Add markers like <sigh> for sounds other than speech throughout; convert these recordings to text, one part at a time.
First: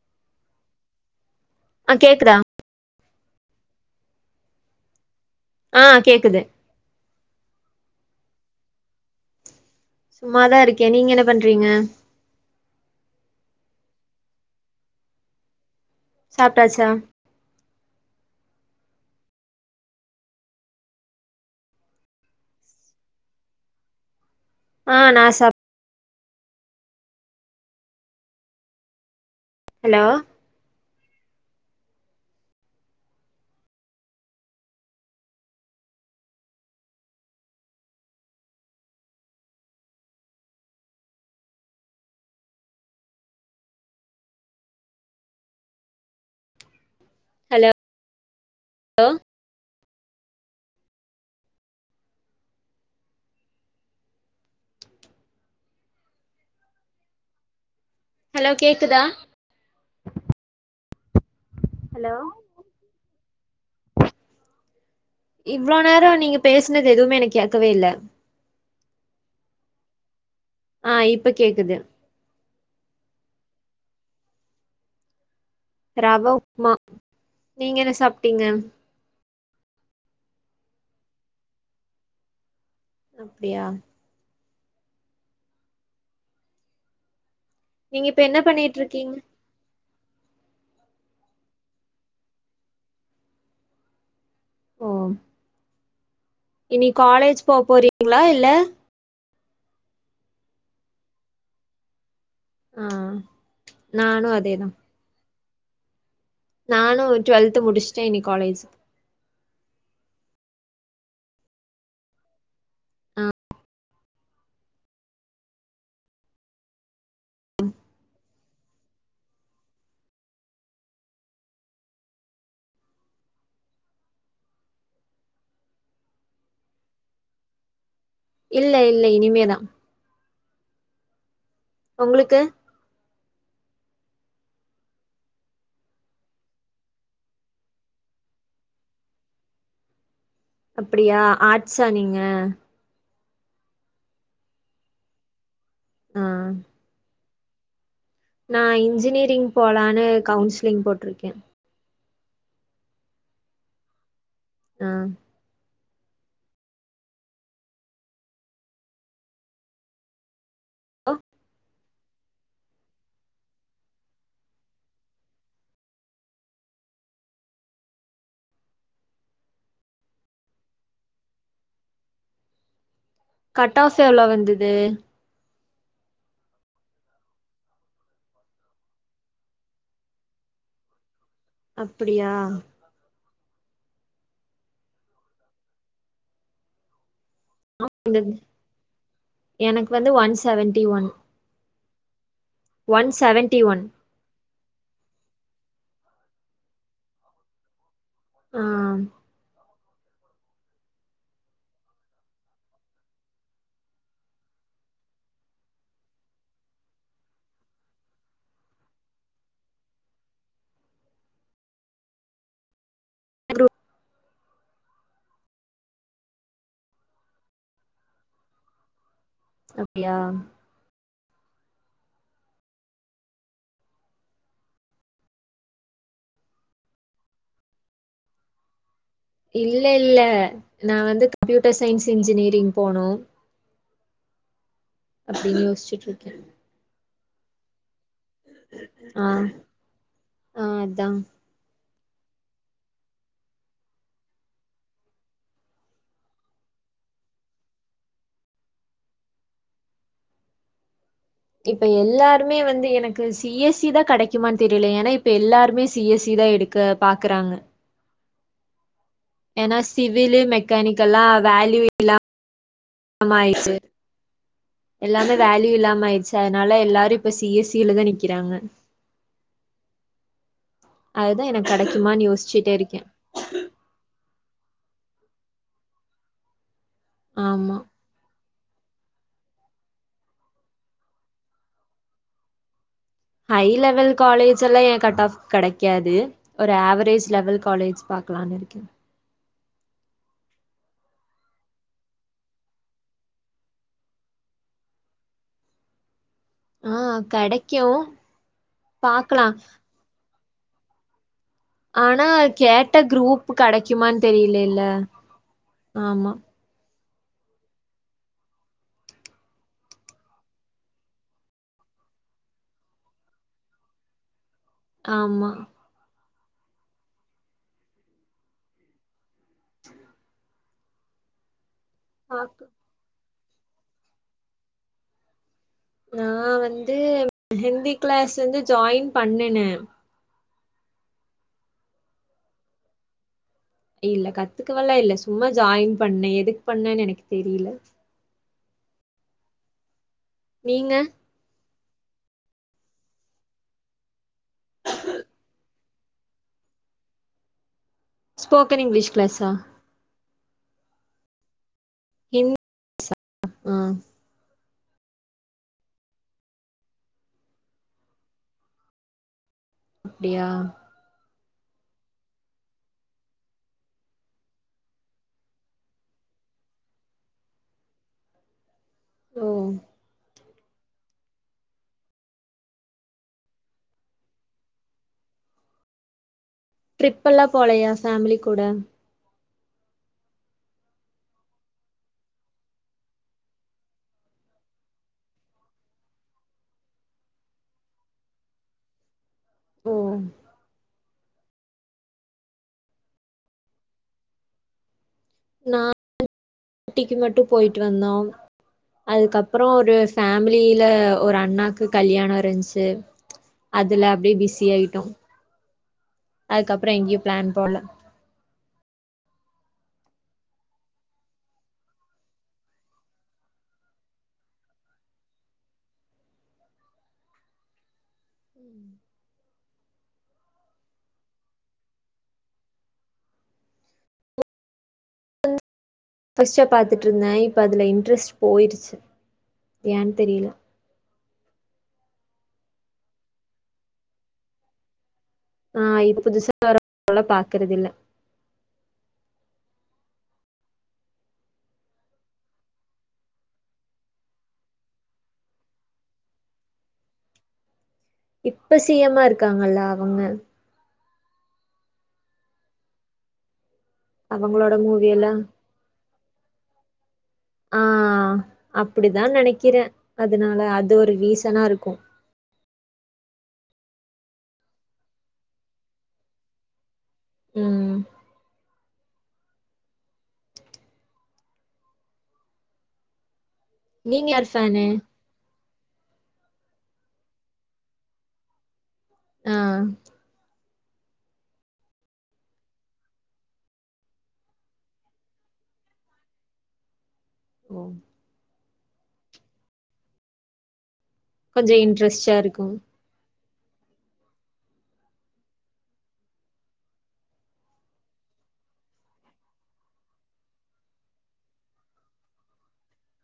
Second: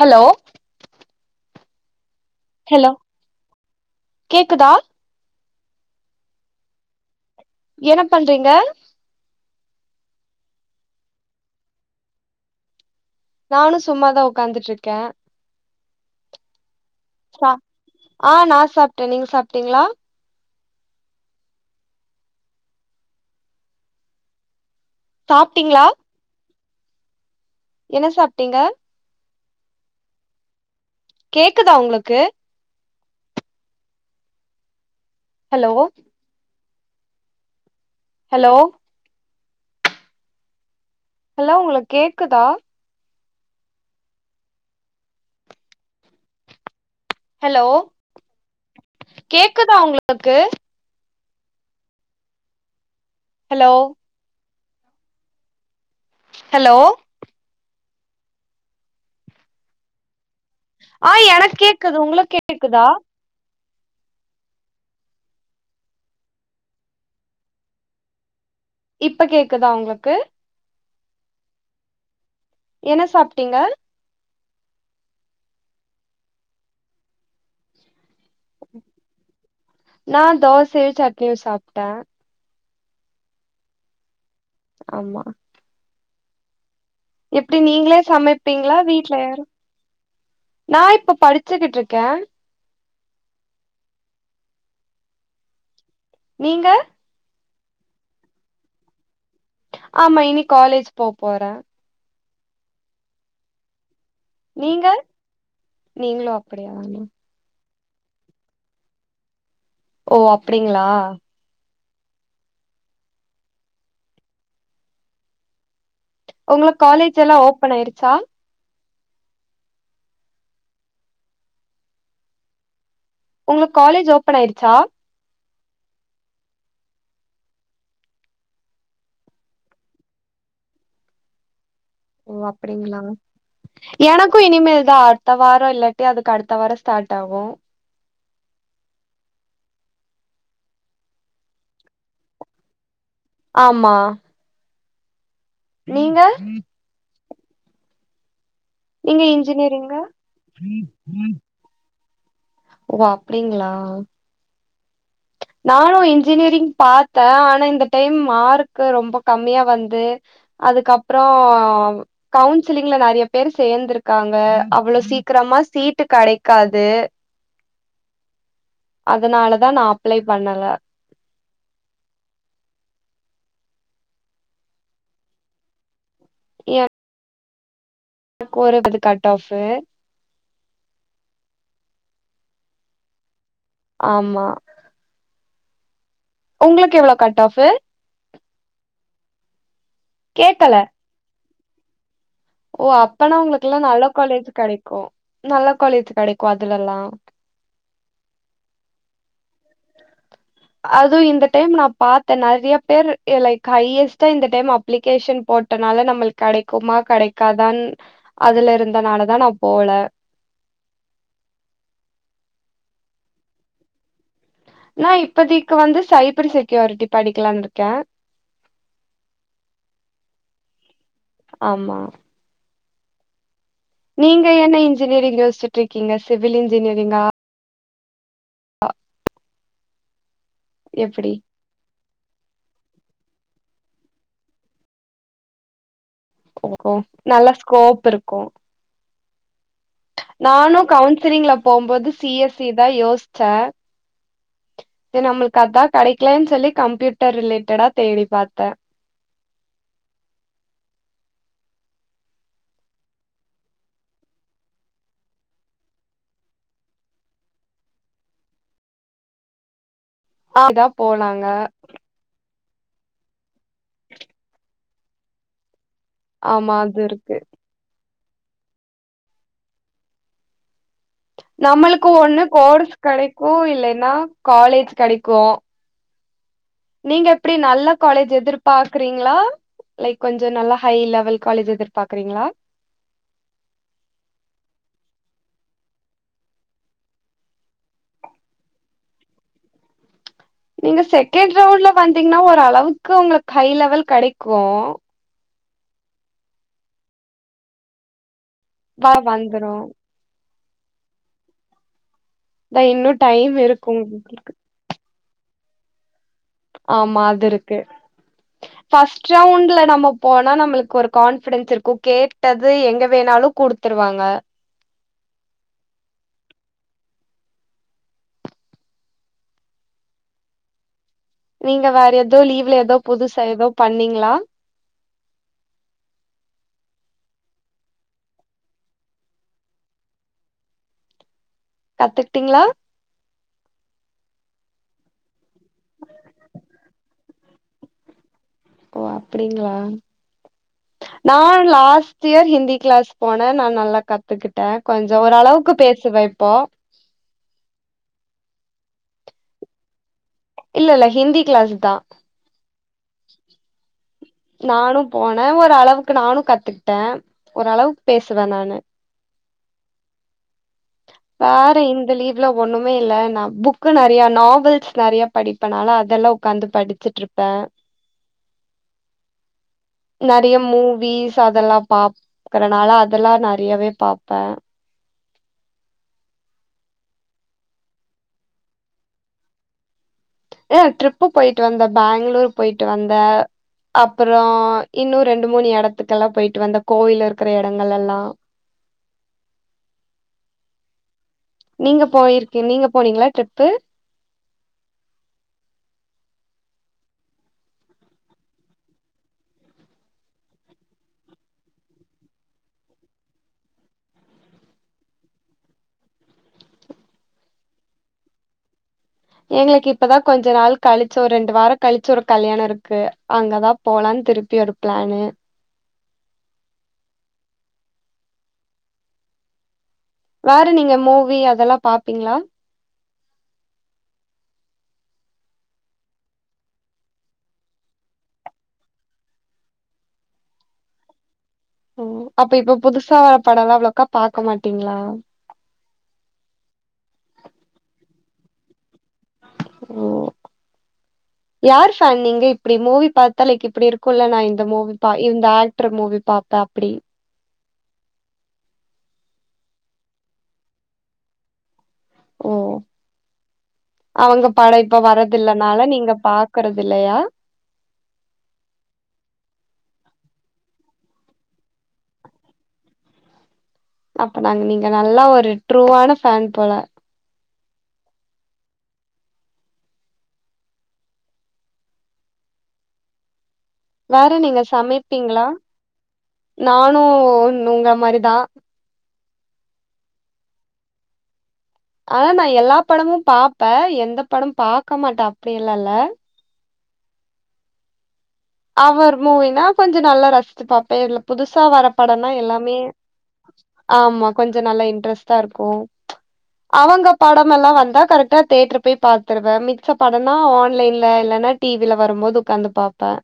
Hello ஆ கேக்குதா hello கேக்குதா ஆஹ் கேக்குது என பண்றீங்க சும்மாதா இருக்கே நீங்க என்ன பண்றீங்க நானு சும்மாதா ஒக்காந்துட்ருக்கே சாப்ட்டாச்சா ஹ நா சாப் நீங்க சாப்டீங்களா ஆ நா சாப் சாப்டீங்ளா என்ன சாப்டீங்க ஹலோ கேக்குதா உங்ளுக்கு ஹலோ ஹலோ ஹலோ உங்ளுக்கேக்குதா ஹலோ கேக்குதா உங்ளு <unintelligible> ஹலோ ஹலோ ஹலோ கேக்குதா ஆஹ் எனக்கேக்குது ஹலோ உங்ளுக்கேக்குதா இவ்ளோ நேர நீங்க பேசுனது எதுவுமே எனக் கேக்கவே இல்ல இப்ப கேக்குதா உங்களுக்கு ஆஹ் இப்ப கேக்குது என்ன சாப்டீங்க ரவ உப்மா நீங்க என சாப் ட்டீங்க நா தோசையு சட்னியு சாப்ட அப்டியா ஆமா எப்டி நீங்களே நீங்க இப்ப என்ன பண்ணிட்டு சமைப்பீங்ளா இருக்கீங்க வீட்ல யாரு நா இப்ப படிச்சுகிட்ருக்கே ஓம் நீங்க இனி காலேஜ் போ போறீங்களா இல்ல ஆமா இனி காலேஜ் போ போற ஆஹ் நானும் அதேதான் நீங்க நீங்களும் அப்படியா நானும் டுவெல்த் முடிச்சே சைனி காலேஜ் ஓ அப்டிங்களா உங்க காலேஜ் எல்லாம் ஓபன் ஆயிருச்சா உங்க காலேஜ் ஓபன் ஆய்டுச்சா இல்ல இல்ல இனிமேதான் ஓ உங்களுக்கு அப்படிங்களா எனக்கும் இனிமேல்தான் அடுத்த வாரம் இல்லாட்டி அதுக்கு அடுத்த வாரம் ஸ்டார்ட் ஆகும் அப்படியா ஆட்ச்ஸா நீங்க ஆமா நீங்க ஆ நான் நீங்க இன்ஜினியரிங் இன்ஜினியரிங்க போலான்னு கவுன்சிலிங் போட்டுருக்கேன் ஓ அப்டிங்களா ஆஹ் நானும் இன்ஜினியரிங் பாத்தேன் ஆனா இந்த டைம் மார்க் ரொம்ப கம்மியா வந்து ஓ அதுக்கப்புறம் கவுன்சிலிங்ல நெறைய பேர் சேர்ந்திருக்காங்க அவ்வளோ சீக்கிரமா சீட்டு கெடைக்காது அதனாலதான் நான் அப்ளை பண்ணல கட்டாச எவ்வளவு வந்தது ஏ என கோறு அது கட் ஆஃபு அப்படியா ஆமா உங்களுக்கு எவ்வளோ கட் ஆஃப் இந்த எனக்கு வந்து ஒன் கேக்கல செவன்டி ஒன் ஓ ஒன் அப்பனா செவன்டி ஒன் உங்களுக்கெல்லாம் நல்ல காலேஜ் கெடைக்கும் நல்ல காலேஜ் கடைக்கும் அதுலல்லாம் ஆஹ் அதுவும் இந்த டைம் நான் பாத்தேன் நிறைய பேரு லைக் ஹையஸ்டா இந்த டைம் அப்ளிகேஷன் போட்டனால நம்மளுக்கு கிடைக்குமா கிடைக்காதான் அதுல இருந்தனாலதான் நான் போல நான் இப்பதைக்கு வந்து சைபர் செக்யூரிட்டி படிக்கலாம்னு இருக்கேன் அப்டியா ஆமா நீங்க என்ன இன்ஜினியரிங் யோசிச்சட்டு இருக்கீங்க சிவில் இன்ஜினியரிங்கா ஆ இல்ல இல்ல நான் வந்து கம்ப்யூட்டர் சயின்ஸ் இன்ஜினியரி போனும் அப்படின்னு யோசிச்சிட்டு இருக் ஓ நல்ல ஸ்கோப் ட்ருக்கு ஆ ஆ நானு அதா கவுன்சிலிங்ல போம்போது சி எஸ் சி தா யோசிச்சே சரி நம்மளுக்கு அதா கெடைக்கலன்னு சொல்லி கம்ப்யூட்டர் ரிலேட்டடா தேடி பாத்தே இப்ப எல்லாருமே வந்து எனக்கு சி எஸ் சி தா கெடைக்குமான்னு தெரியல ஏன்னா இப்ப எல்லாருமே சி எஸ் சி தா எடுக்க பாக்கறாங்க ஏன்னா ஸ் சிவிலு இதா மெக்கானிக்கல்லா போனாங்க வேல்யூ இல்லா ஆமா ஐசு எல்லாமே வேல்யூ இல்லா ம ஆயிடுச்சு ஆமா அதனால அது எல்லாரு இப்ப இருக்கு சி எஸ் சி லதா நிக் கிறாங்க நம்மளுக்கு ஒண்ணு கோர்ஸ் இருக்கே கெடைக்கு இல்லைன்னா காலேஜ் கெடைக்கு நீங்க எப்டி ஆமா நல்ல காலேஜ் எதிர் பாக்குறீங்களா லைக் கொஞ்ச நல்லா ஹை லெவல் காலேஜ் எதிர்பாக்குறீங்களா ஹை லெவல் காலேஜ் எல்லா என் கட் ஆஃப்க்கு கெடைக்காது ஒரு ஆவரேஜ் லெவல் காலேஜ் பாக்கலான்னு இருக்கே நீங்க செகண்ட் ரவுண்ட்ல வந்தீங்ன்னா ஒரு அளவுக்கு உங்களுக்கு ஹை லெவல் கெடைக்கு ஆஹ் கெடைக்கு வா பாக்கலா வந்துரு ஆ னா கேட்ட இன்னு குரூப் டைம் இருக்கு கெடைக்குமானு உங்களுக்கு தெரியல இல்ல ஆமா ஆமா அது இருக்கு ஃபஸ்ட் ரவுண்ட்ல நம்ம போனா நம்மளுக்கு ஒரு கான்பிஃடன்ஸ் இருக்கு கேட்டது எங்க வேணாலு குடுத்துருவாங்க ஆமா நீங்க வேற ஏதோ பாக் லீவ்ல ஏதோ புது சா ஏதோ பண்ணீங்களா நா வந்து ஹிந்தி கிளாஸ் வந்து ஜாயின் பண்ணுனே கத்துக்கிட்டீங்களா இல்ல கத்துக்கவல்லா இல்ல சும்மா ஜாயின் பண்ணே எதுக்கு பண்ணேன்னு எனக்கு தெரியல ஓ அப்படிங்களா நீங்க நா last year Hindi class போனே நா நல்லா கத் துக்கிட்டேன் கொஞ்ச ஓரளவுக்கு பேச சுவே இப்போ ஸ்போக்கன் இங்கிலீஷ் கிளாஸா இல்ல இல்ல ஹிந்தி கிளாஸ்தா ஆஹ் நானும் போனே ஓரளவுக்கு நானு கத்துக்கிட்டே ஓரளவுக்கு பேசுவே நானு அப்டியா வேற இந்த லீவ்ல ஒண்ணுமே இல்ல நான் புக்கு நெறைய நாவல்ஸ் நெறைய படிப்பேனால அதெல்லா உக்காந்து படிச்சுட்ருப்பே ஓ நெறைய மூவிஸ் அதெல்லாம் பாக்கறனால அதெல்லாம் நெறையாவே பாப்பேன் ட்ரிப்பெல்லாம் போலயா ஃபேமிலி கூட ஆ ட்ரிப்பு போயிட்டு வந்த பேங்களூர் போயிட்டு வந்த அப்பறம் இன்னும் ரெண்டு மூணு இடத்துக்கெ எல்லாம் போயிட்டு வந்த கோவில் இருக்கிற இடங்கள் எல்லாம் ஓ நீங்க போயிருக்கு நீங்க போனீங்களா ட்ரிப்பு நான ஊட்டிக்கு மட்டும் போயிட்டு வந்தோம் அதுக்கப்பறம் ஒரு ஃபேமிலில ஒரு அண்ணாக்கு கல்யாணம் இருந்துச்சு அதுல அப்டியே பிஸி ஆயிட்டோம் அதுக்கப்பறம் எங்கேயோயும் பிளான் போல எங்களுக்கு இப்தான் கொஞ்ச நாள் கழிச்சு ஒரு ரெண்டு வாரம் கழிச்சு ஒரு கல்யாணம் இருக்கு அங்கதான் போலாம்னு திருப்பி ஒரு பிளானு வேற நீங்க மூவி அதெல்லாம் பாப்பீங்களா பர்ஸ்டா பாத்துட்டு இருந்தேன் இப்ப அதுல இன்ட்ரெஸ்ட் போயிருச்சு ஏன்னு தெரியல ஓ அப்ப இப்ப புதுசா வர படம் எல்லாம் அவ்வளோக்கா பாக்க மாட்டீங்களா ஆஹ் இ புதுசாக வர பாக்கறதில ஓ யார் ஃபேன் நீங்க இப்டி மூவி பாத்தளைக்கு இப்டி இருக்கும்ல நான இந்த மூவி பா இந்த ஆக்டர் மூவி பாப்பேன் அப்டி இப்ப சி எம் மா இருக்காங்கல்ல அவங்க ஓ அவங்க அவங்களோட படம் இப்ப மூவி எல்லா வரதில்லனால நீங்க பாக்குறது இல்லயா ஆ அப்டிதா நெனைக்கிறே அதனால அது ஒரு ரீசனா இருக்கும் அப்ப நாங்க நீங்க நல்லா ஒரு ட்ரூவான ஃபேன் போல ம் வேற யார் நீங்க ஃபேனு? சமைப்பீங்களா நானும் உங்க மாரிதான் ஆஹ் ஆனா நான் எல்லா படமும் பாப்பேன் எந்த படம் பாக்க மாட்டேன் அப்டிலாம் இல்ல ஓ அவர் மூவினா கொஞ்சம் நல்லா ரசிச்சு பாப்பேன் இல புதுசா கொஞ்சோ வர படம்னா இன்ட்ரெஸ்ட்டா எல்லாமே இருக்கும். ஆமா கொஞ்சம் நல்லா இன்ட்ரெஸ்ட்டா இருக்கும் அவங்க படமெல்லாம் வந்தா கரெக்டா தியேட்டர் போய் பாத்துருவேன் மிச்ச படம்னா ஆன்லைன்ல இல்லன்னா டிவில வரும்போது உட்காந்து பாப்பேன்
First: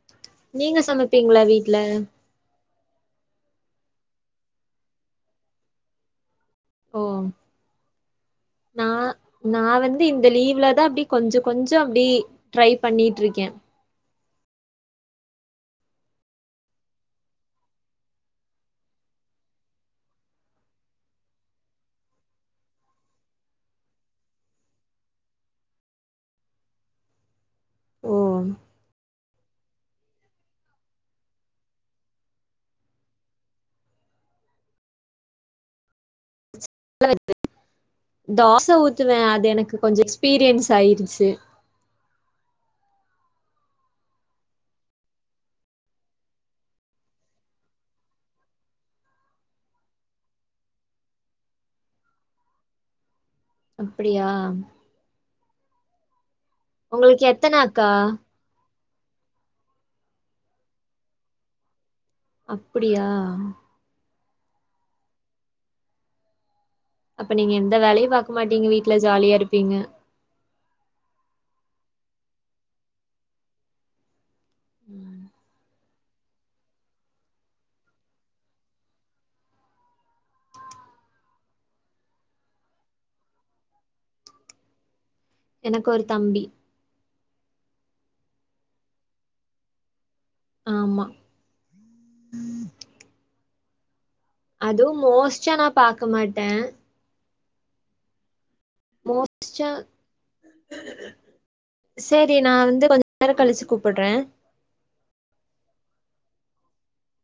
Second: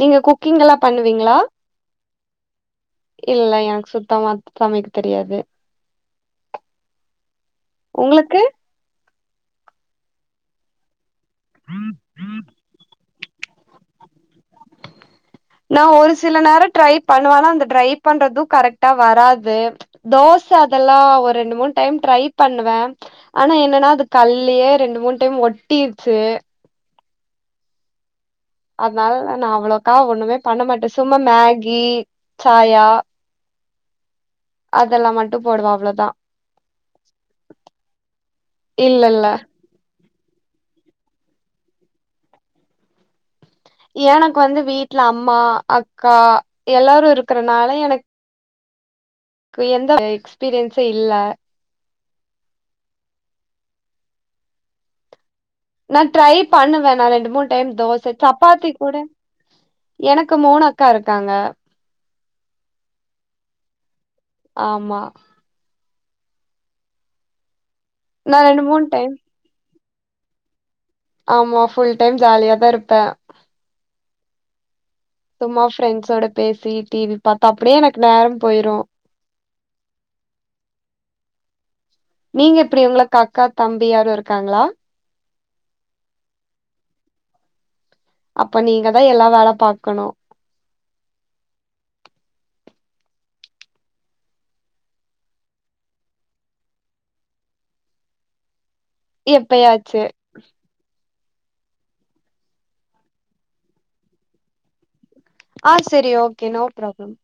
நீங்க குக்கிங் நீங்க எல்லாம் பண்ணுவீங்களா சமைப்பீங்களா வீட்ல? இல்ல எனக்கு சுத்தமா சமைக்க தெரியாது ஓ உங்களுக்கு நான வந்து இந்த லீவ்ல தான் அப்டி கொஞ்சம் கொஞ்சம் அப்டி ட்ரை பண்ணிட்டு இருக் க்கன் நான ஒரு சில நேரம் ட்ரை பண்ணுவேன் ஆன அந்த ட்ரை பண்றதும் கரெக்டா வராது தோச அதெல்லாம் ஒரு ரெண்டு மூணு டைம் ட்ரை பண்ணுவேன் ஆனா என்னன்னா அது கல்லயே ரெண்டு மூணு டைம் ஒட்டிருச்சு ஓ அதனால நான அவ்வளவுக்கா ஒண்ணுமே பண்ண மாட்டேன் சும்மா மேகி சாயா அதெல்லாம் மட்டும் போடுவா அவ்ளவுதான் தோச இல்லல்ல. ஊத்துவேன் அது எனக்கு கொஞ்சம் எ எக்ஸ்பீரியன்ஸ் ஆயிடுச்சு எனக்கு வந்து வீட்டுல அம்மா அக்கா எல்லாரும் இருக்கறனால எனக்கு எந்த எக்ஸ்பீரியன்ஸ்ம் இல்ல அப்டியா நான ட்ரை பண்ண வேணாம் உங்களுக்கு ரெண்டு மூணு எத்தன டைம் அக்கா? தோச சப்பாத்தி கூட எனக்கு மூணு அக்கா இருக்காங்க அப்டியா ஆமா அப்ப நீங்க எந்த வேலையு நா ரெண்டு பாக்கமாட்டீங்க மூணு வீட்ல டைம் ஜாலியா இருப்பீங்க ஆமா ஃபுல் டைம் ஜாலியாதா இருப்பே உம் சும்மா ஃப்ரெண்ட்ஸோட பேசி டி வி பாத்தா அப்டியே எனக்கு நேர போயிரு நீங்க எப்டி உங்களுக்கு அக்கா தம்பி யாரு இருக்காங்களா எனக்கு ஒரு தம்பி அப்ப நீங்கதா எல்லா வேல பாக்கணு ஆமா அதுவும் மோஷ்சா நான் பாக்க மாட்ட எப்பயாச்சு செரி நா வந்து கொஞ்ச நேர கலிச்சி கூப்பட்ற்ற ஆஹ் செரி ஓகே நோ பராப்ளம்